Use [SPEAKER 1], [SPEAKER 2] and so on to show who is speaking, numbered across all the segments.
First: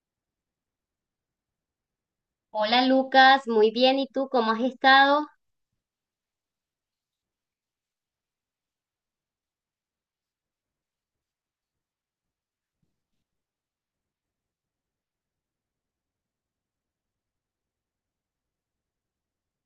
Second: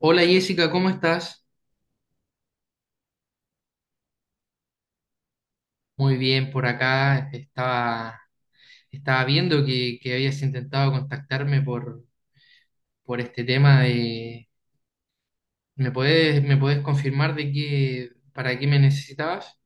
[SPEAKER 1] Hola Jessica, ¿cómo estás?
[SPEAKER 2] Hola Lucas, muy bien. ¿Y tú cómo has estado?
[SPEAKER 1] Muy bien, por acá estaba, estaba viendo que habías intentado contactarme por este tema de... me puedes confirmar de qué, para qué me necesitabas?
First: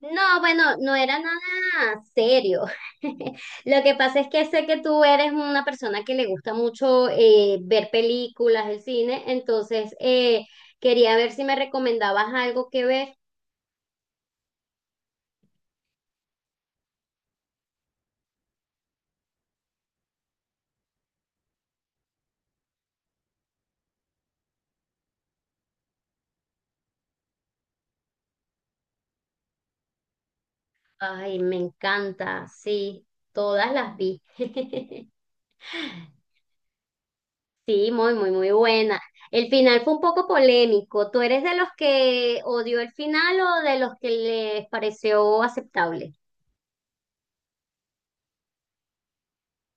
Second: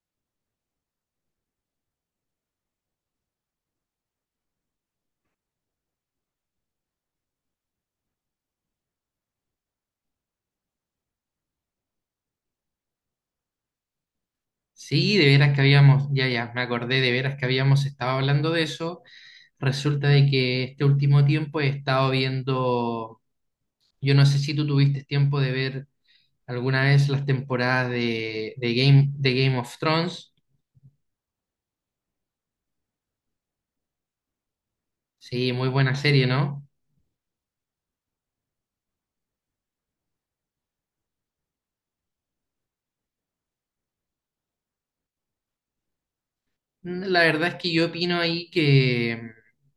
[SPEAKER 2] No, bueno, no era nada serio. Lo que pasa es que sé que tú eres una persona que le gusta mucho ver películas, el cine, entonces quería ver si me recomendabas algo que ver.
[SPEAKER 1] Sí, de veras que habíamos, ya, ya, me acordé de veras que habíamos estado hablando de eso. Resulta de que este último tiempo he estado viendo, yo no sé si tú tuviste tiempo de ver alguna vez las temporadas de Game, de Game of Thrones.
[SPEAKER 2] Ay, me encanta, sí, todas las vi.
[SPEAKER 1] Sí, muy buena serie, ¿no?
[SPEAKER 2] Sí, muy, muy, muy buena. El final fue un poco polémico. ¿Tú eres de los que odió el final o de los que les pareció aceptable?
[SPEAKER 1] Mm, la verdad es que yo opino ahí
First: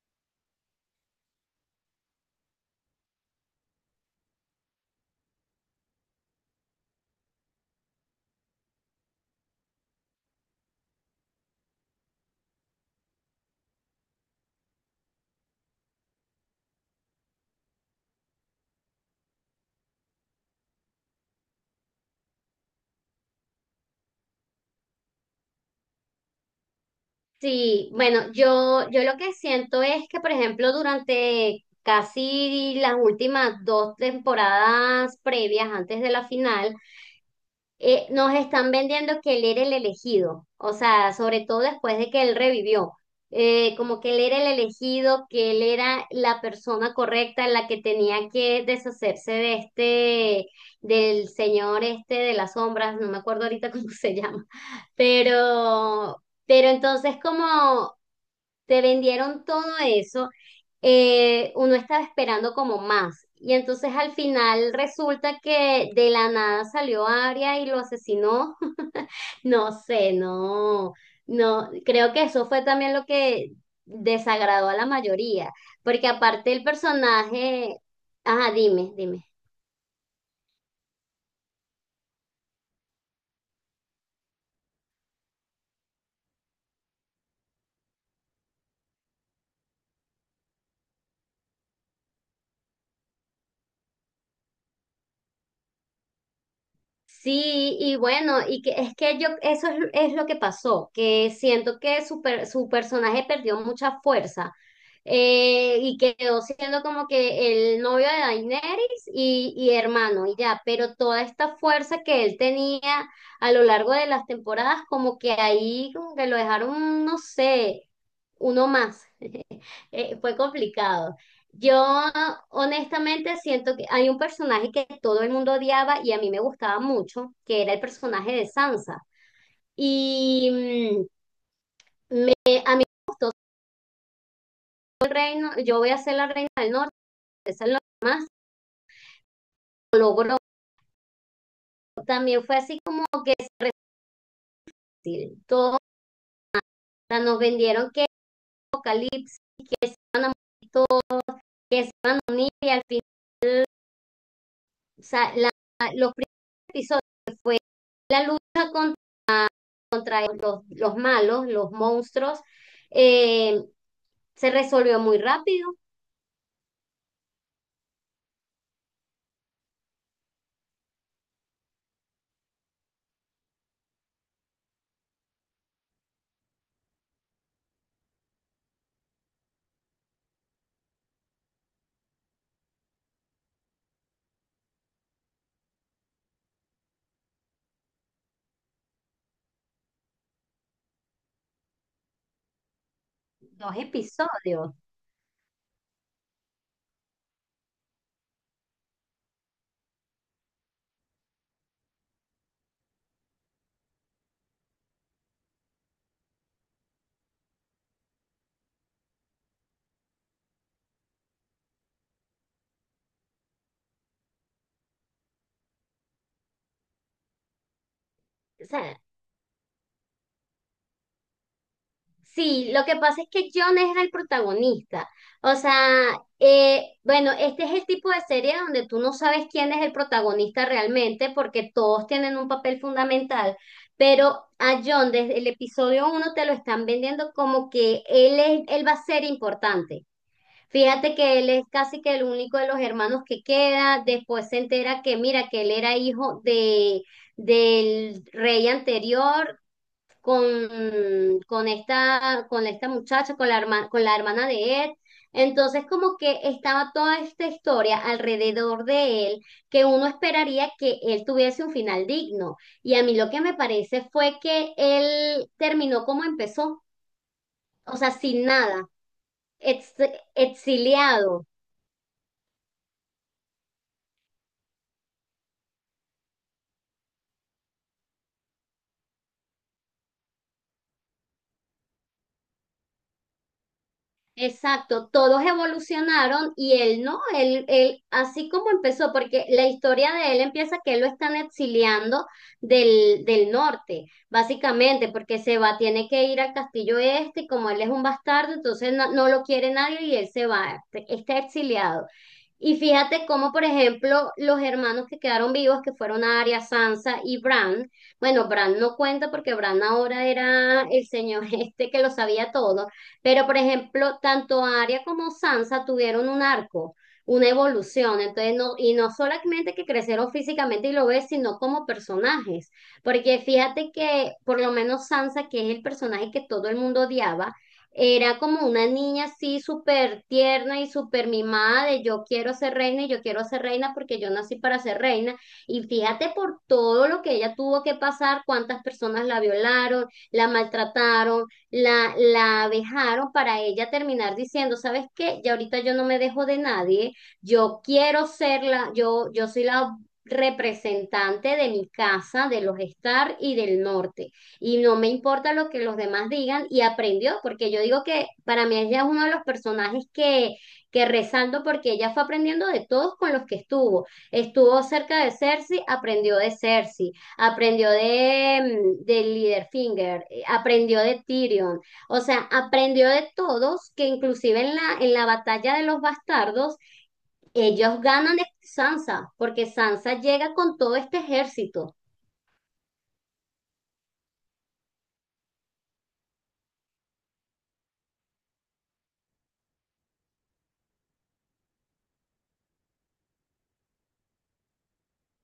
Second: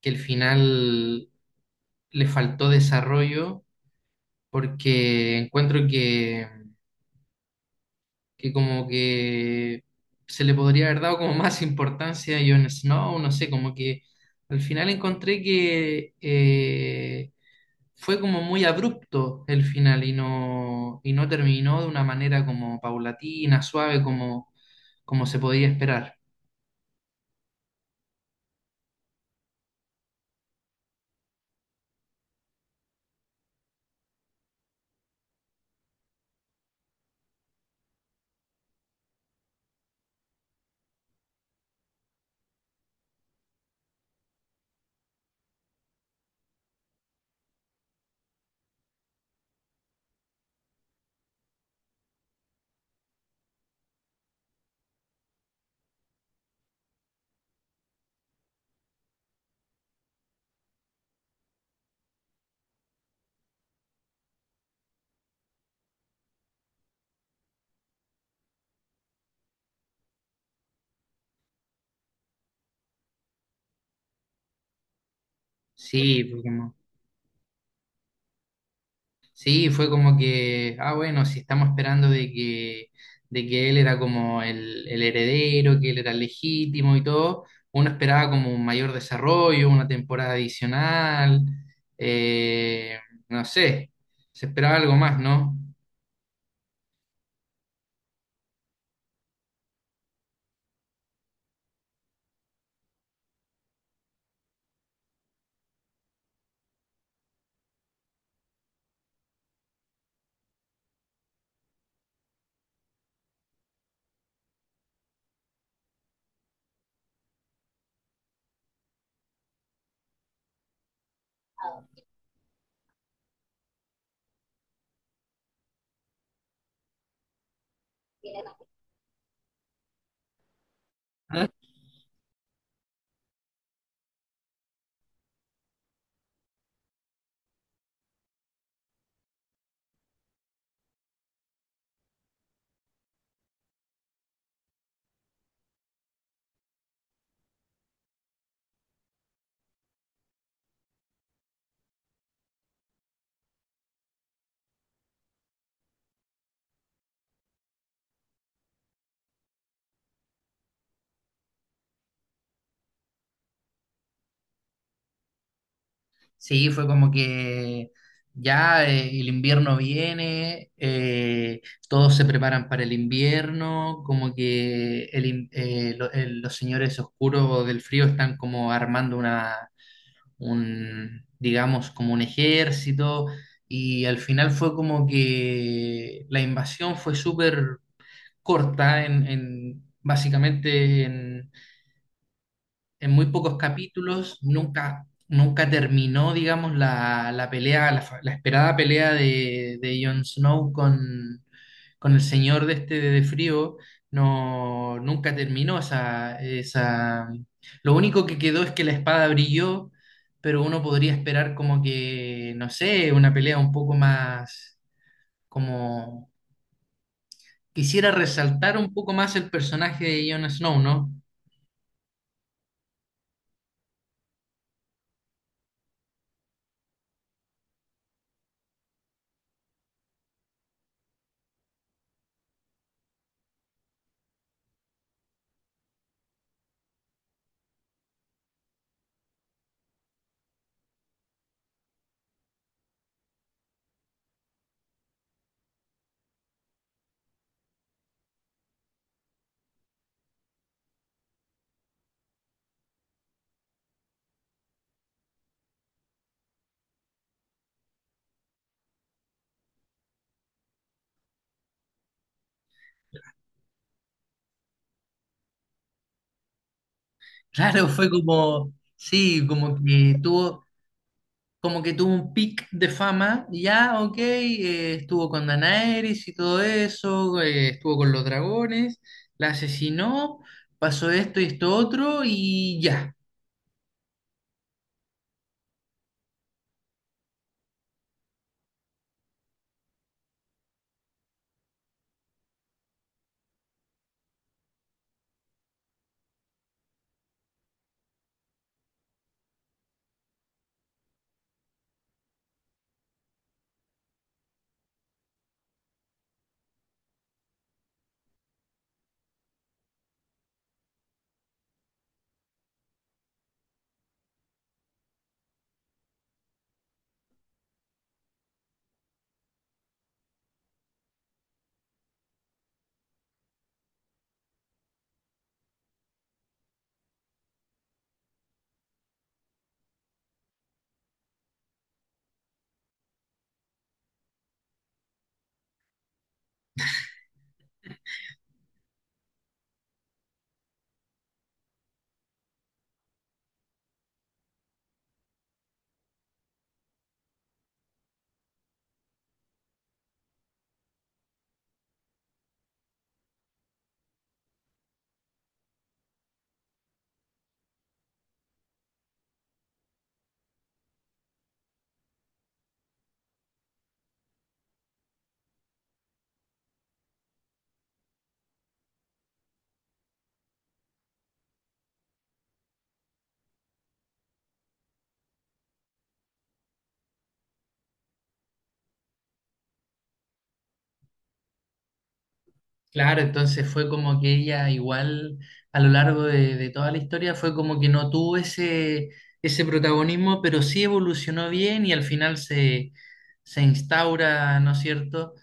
[SPEAKER 1] que el final le faltó desarrollo porque encuentro que como que se le podría haber dado como más importancia a Jon Snow, no sé, como que al final encontré que fue como muy abrupto el final y no terminó de una manera como paulatina, suave, como, como se podía esperar.
[SPEAKER 2] Sí, bueno, yo lo que siento es que, por ejemplo, durante casi las últimas dos temporadas previas, antes de la final, nos están vendiendo que él era el elegido. O sea, sobre todo después de que él revivió, como que él era el elegido, que él era la persona correcta, la que tenía que deshacerse de este, del señor este de las sombras. No me acuerdo ahorita cómo se llama, pero... Pero entonces como te vendieron todo eso, uno estaba esperando como más. Y entonces al final resulta que de la nada salió Aria y lo asesinó. No sé, no, no, creo que eso fue también lo que desagradó a la mayoría, porque
[SPEAKER 1] Sí, porque
[SPEAKER 2] aparte el
[SPEAKER 1] no.
[SPEAKER 2] personaje, ajá, dime, dime.
[SPEAKER 1] Sí, fue como que, ah, bueno, si estamos esperando de que él era como el heredero, que él era legítimo y todo, uno esperaba como un mayor desarrollo, una temporada adicional, eh, no sé, se esperaba algo más, ¿no?
[SPEAKER 2] Sí, y bueno, y que es que yo, eso es lo que pasó, que siento que su personaje perdió mucha fuerza, y quedó siendo como que el novio de Daenerys y hermano, y ya, pero toda esta fuerza que él tenía a lo largo de las temporadas, como que ahí como que lo dejaron, no sé, uno más. Fue complicado. Yo honestamente siento que hay un personaje que todo el mundo odiaba y a mí me gustaba mucho, que era el personaje de Sansa. Y el reino, yo voy a ser la reina del norte, lo logró. También fue así como que sí, todo. O sea, nos vendieron que Apocalipsis, iban a morir todos, que se iban a unir y al fin. O sea, los primeros episodios fue la lucha contra los malos, los monstruos. Eh, Se resolvió muy rápido,
[SPEAKER 1] Sí, fue como que ya el invierno viene, todos se preparan para el invierno, como que el in- lo- el- los señores oscuros del frío están como armando una, un, digamos, como un ejército, y al final fue como que la invasión fue súper corta básicamente en muy pocos
[SPEAKER 2] dos
[SPEAKER 1] capítulos,
[SPEAKER 2] episodios.
[SPEAKER 1] nunca, nunca terminó, digamos, la pelea, la esperada pelea de Jon Snow con el señor de este de frío, no, nunca terminó esa, esa... Lo único que quedó es que la espada brilló, pero uno podría esperar como que, no sé, una pelea un poco más, como... Quisiera
[SPEAKER 2] O
[SPEAKER 1] resaltar un
[SPEAKER 2] sea,
[SPEAKER 1] poco más el personaje de Jon Snow, ¿no?
[SPEAKER 2] sí, lo que pasa es que John era el protagonista. O sea, bueno, este es el tipo de serie donde tú no sabes quién es el protagonista realmente porque todos tienen un papel fundamental. Pero a John desde el episodio uno te lo están vendiendo como que él es, él va a ser importante. Fíjate que él es casi que el único de los hermanos que queda. Después se entera que, mira, que él era hijo de, del rey anterior con esta muchacha, con la hermana de Ed. Entonces, como que estaba toda esta historia alrededor de él, que uno esperaría que él tuviese un final digno. Y a mí lo que me parece fue que él terminó como empezó,
[SPEAKER 1] Claro,
[SPEAKER 2] o sea,
[SPEAKER 1] fue
[SPEAKER 2] sin
[SPEAKER 1] como,
[SPEAKER 2] nada,
[SPEAKER 1] sí,
[SPEAKER 2] ex- exiliado.
[SPEAKER 1] como que tuvo un pic de fama, y ya, ok, estuvo con Daenerys y todo eso, estuvo con los dragones, la asesinó, pasó esto y esto otro, y ya.
[SPEAKER 2] Exacto, todos evolucionaron y él no, él, así como empezó, porque la historia de él empieza que él lo están exiliando del norte, básicamente, porque se va, tiene que ir al castillo este, y como él es un bastardo, entonces no, no lo quiere nadie y él se va, está exiliado. Y fíjate cómo, por ejemplo, los hermanos que quedaron vivos, que fueron Arya, Sansa y Bran, bueno, Bran no cuenta porque Bran ahora era el señor este que lo sabía todo, pero por ejemplo, tanto Arya como Sansa tuvieron un arco, una evolución, entonces no, y no solamente que crecieron físicamente y lo ves, sino como personajes, porque fíjate que por lo menos Sansa, que es el personaje que todo el mundo odiaba, era como una niña así súper tierna y súper mimada de yo quiero ser reina y yo quiero ser reina porque yo nací para ser reina. Y fíjate por todo lo que ella tuvo que pasar, cuántas personas la violaron, la maltrataron, la abejaron, para ella terminar diciendo, ¿sabes qué? Ya ahorita yo no me dejo de nadie, yo quiero ser la, yo soy la representante de mi casa, de los Star y del norte, y no me importa lo que los demás digan, y aprendió, porque yo digo que para mí ella es uno de los personajes que resalto porque ella fue aprendiendo de todos con los que estuvo. Estuvo cerca de Cersei, aprendió de Cersei, aprendió de, de Littlefinger, aprendió de Tyrion. O sea, aprendió de todos, que inclusive en la, batalla de los bastardos, ellos ganan de Sansa, porque Sansa llega con todo este ejército.
[SPEAKER 1] Claro, entonces fue como que ella igual a lo largo de toda la historia fue como que no tuvo ese, ese protagonismo, pero sí evolucionó bien y al final se, se instaura, ¿no es cierto?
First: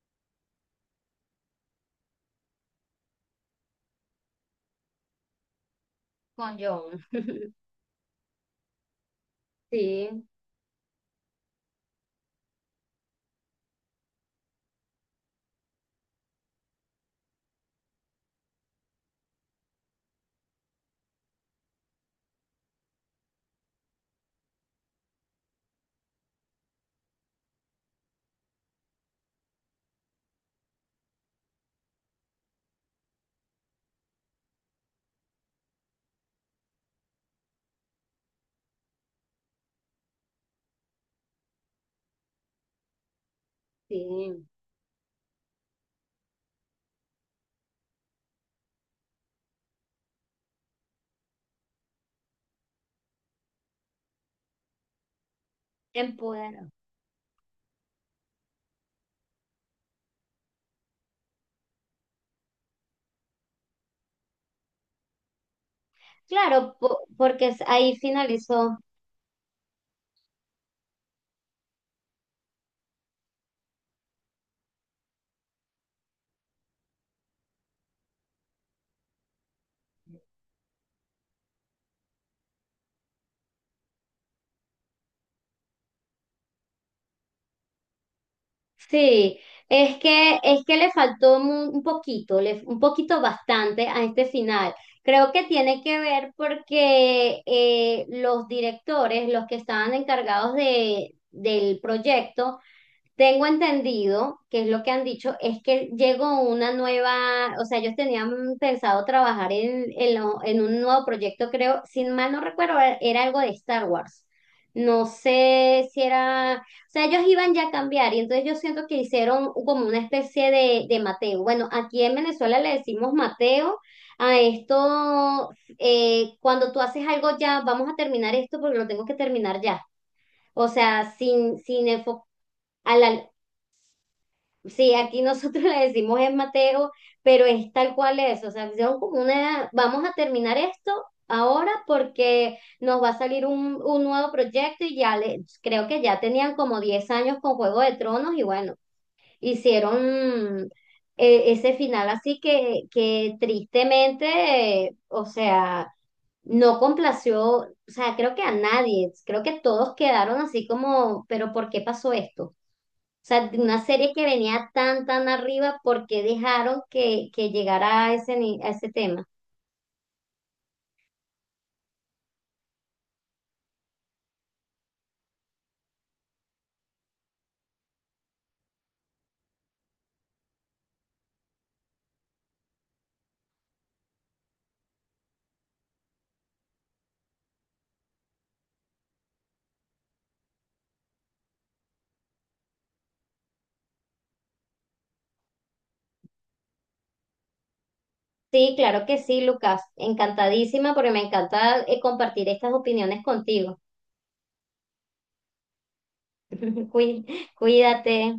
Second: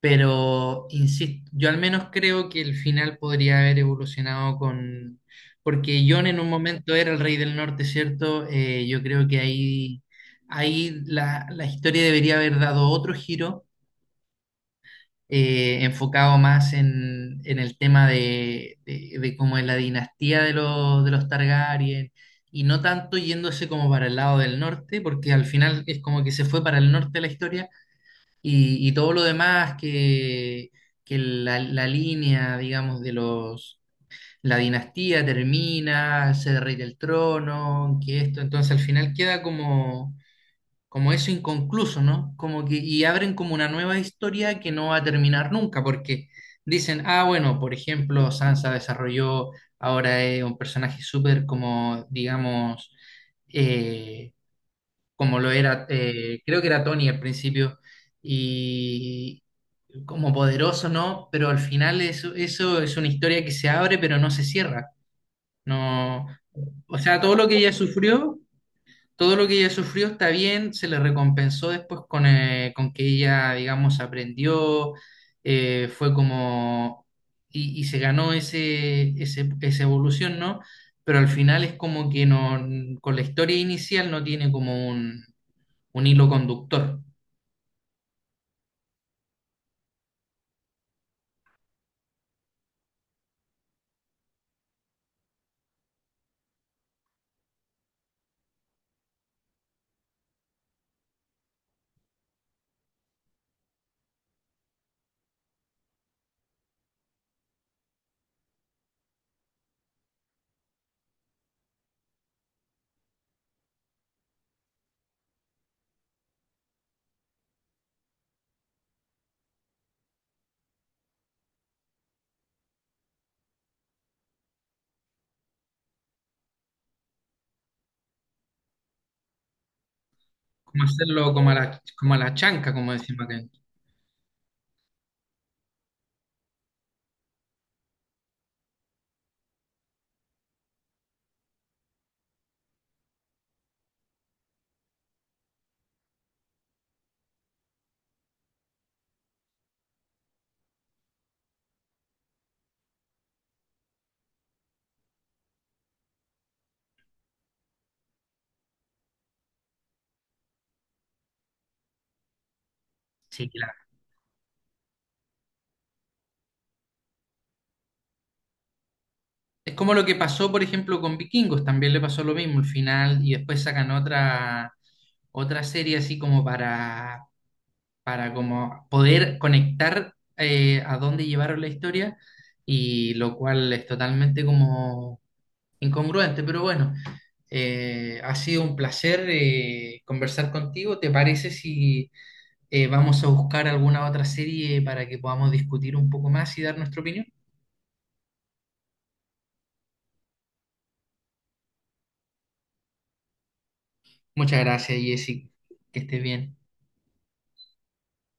[SPEAKER 1] Pero, insisto, yo al menos creo que el final podría haber evolucionado con... Porque Jon en un
[SPEAKER 2] Con
[SPEAKER 1] momento
[SPEAKER 2] John.
[SPEAKER 1] era el rey del norte, ¿cierto? Yo creo que ahí,
[SPEAKER 2] Sí,
[SPEAKER 1] ahí la historia debería haber dado otro giro, enfocado más en el tema de cómo es la dinastía de los Targaryen, y no tanto yéndose como para el lado del norte, porque al final es como que se fue para el norte la historia y todo lo demás que la línea, digamos, de los... La dinastía termina, se derrite el trono, que esto, entonces al final queda como, como eso inconcluso, ¿no? Como que, y abren como una nueva
[SPEAKER 2] sí.
[SPEAKER 1] historia que no va a terminar nunca, porque dicen, ah, bueno, por ejemplo, Sansa desarrolló, ahora es un personaje súper como, digamos, eh, como lo era, creo
[SPEAKER 2] Empodera.
[SPEAKER 1] que era Tony al principio, y, como poderoso, ¿no? Pero al final eso, eso es una historia que se abre, pero no se cierra. No,
[SPEAKER 2] Claro,
[SPEAKER 1] o sea, todo lo
[SPEAKER 2] porque
[SPEAKER 1] que ella
[SPEAKER 2] ahí
[SPEAKER 1] sufrió,
[SPEAKER 2] finalizó.
[SPEAKER 1] todo lo que ella sufrió está bien, se le recompensó después con que ella, digamos, aprendió, fue como, y se ganó ese, ese, esa evolución, ¿no? Pero al final es como que no, con la historia inicial no tiene como un hilo conductor,
[SPEAKER 2] Sí, es que le faltó un poquito, le, un poquito bastante a este final. Creo que tiene que ver porque los directores, los que estaban encargados del proyecto, tengo entendido, que es lo que han dicho, es que llegó una nueva. O sea, ellos tenían pensado trabajar en un nuevo proyecto, creo, sin mal no recuerdo, era algo de Star Wars. No sé si era, o sea, ellos iban ya a cambiar y entonces yo siento que hicieron como una especie de Mateo. Bueno, aquí en Venezuela le decimos Mateo a esto, cuando tú haces algo ya, vamos a terminar esto porque lo tengo que terminar ya. O
[SPEAKER 1] como
[SPEAKER 2] sea,
[SPEAKER 1] hacerlo
[SPEAKER 2] sin, sin
[SPEAKER 1] como a
[SPEAKER 2] enfo-
[SPEAKER 1] la chanca, como
[SPEAKER 2] A
[SPEAKER 1] decimos
[SPEAKER 2] la-
[SPEAKER 1] acá.
[SPEAKER 2] sí, aquí nosotros le decimos es Mateo, pero es tal cual es. O sea, son como una, vamos a terminar esto ahora porque nos va a salir un nuevo proyecto y ya le, creo que ya tenían como 10 años con Juego de Tronos, y bueno, hicieron ese final así que tristemente, o sea, no complació. O sea, creo que a nadie, creo que todos quedaron así como, pero ¿por qué pasó esto? O sea,
[SPEAKER 1] Sí,
[SPEAKER 2] de una serie que venía tan, tan arriba, ¿por qué dejaron que llegara a ese, a ese tema?
[SPEAKER 1] es como lo que pasó, por ejemplo, con Vikingos, también le pasó lo mismo al final y después sacan otra, otra serie así como para como poder conectar a dónde llevaron la historia y lo cual es totalmente como incongruente, pero bueno, ha sido un placer conversar contigo. ¿Te parece si vamos a buscar alguna otra serie para que podamos discutir un poco más y dar nuestra opinión?
[SPEAKER 2] Sí, claro que sí, Lucas. Encantadísima porque me encanta compartir estas opiniones contigo.
[SPEAKER 1] Muchas gracias, Jessy. Que estés bien.
[SPEAKER 2] Cuí- Cuídate.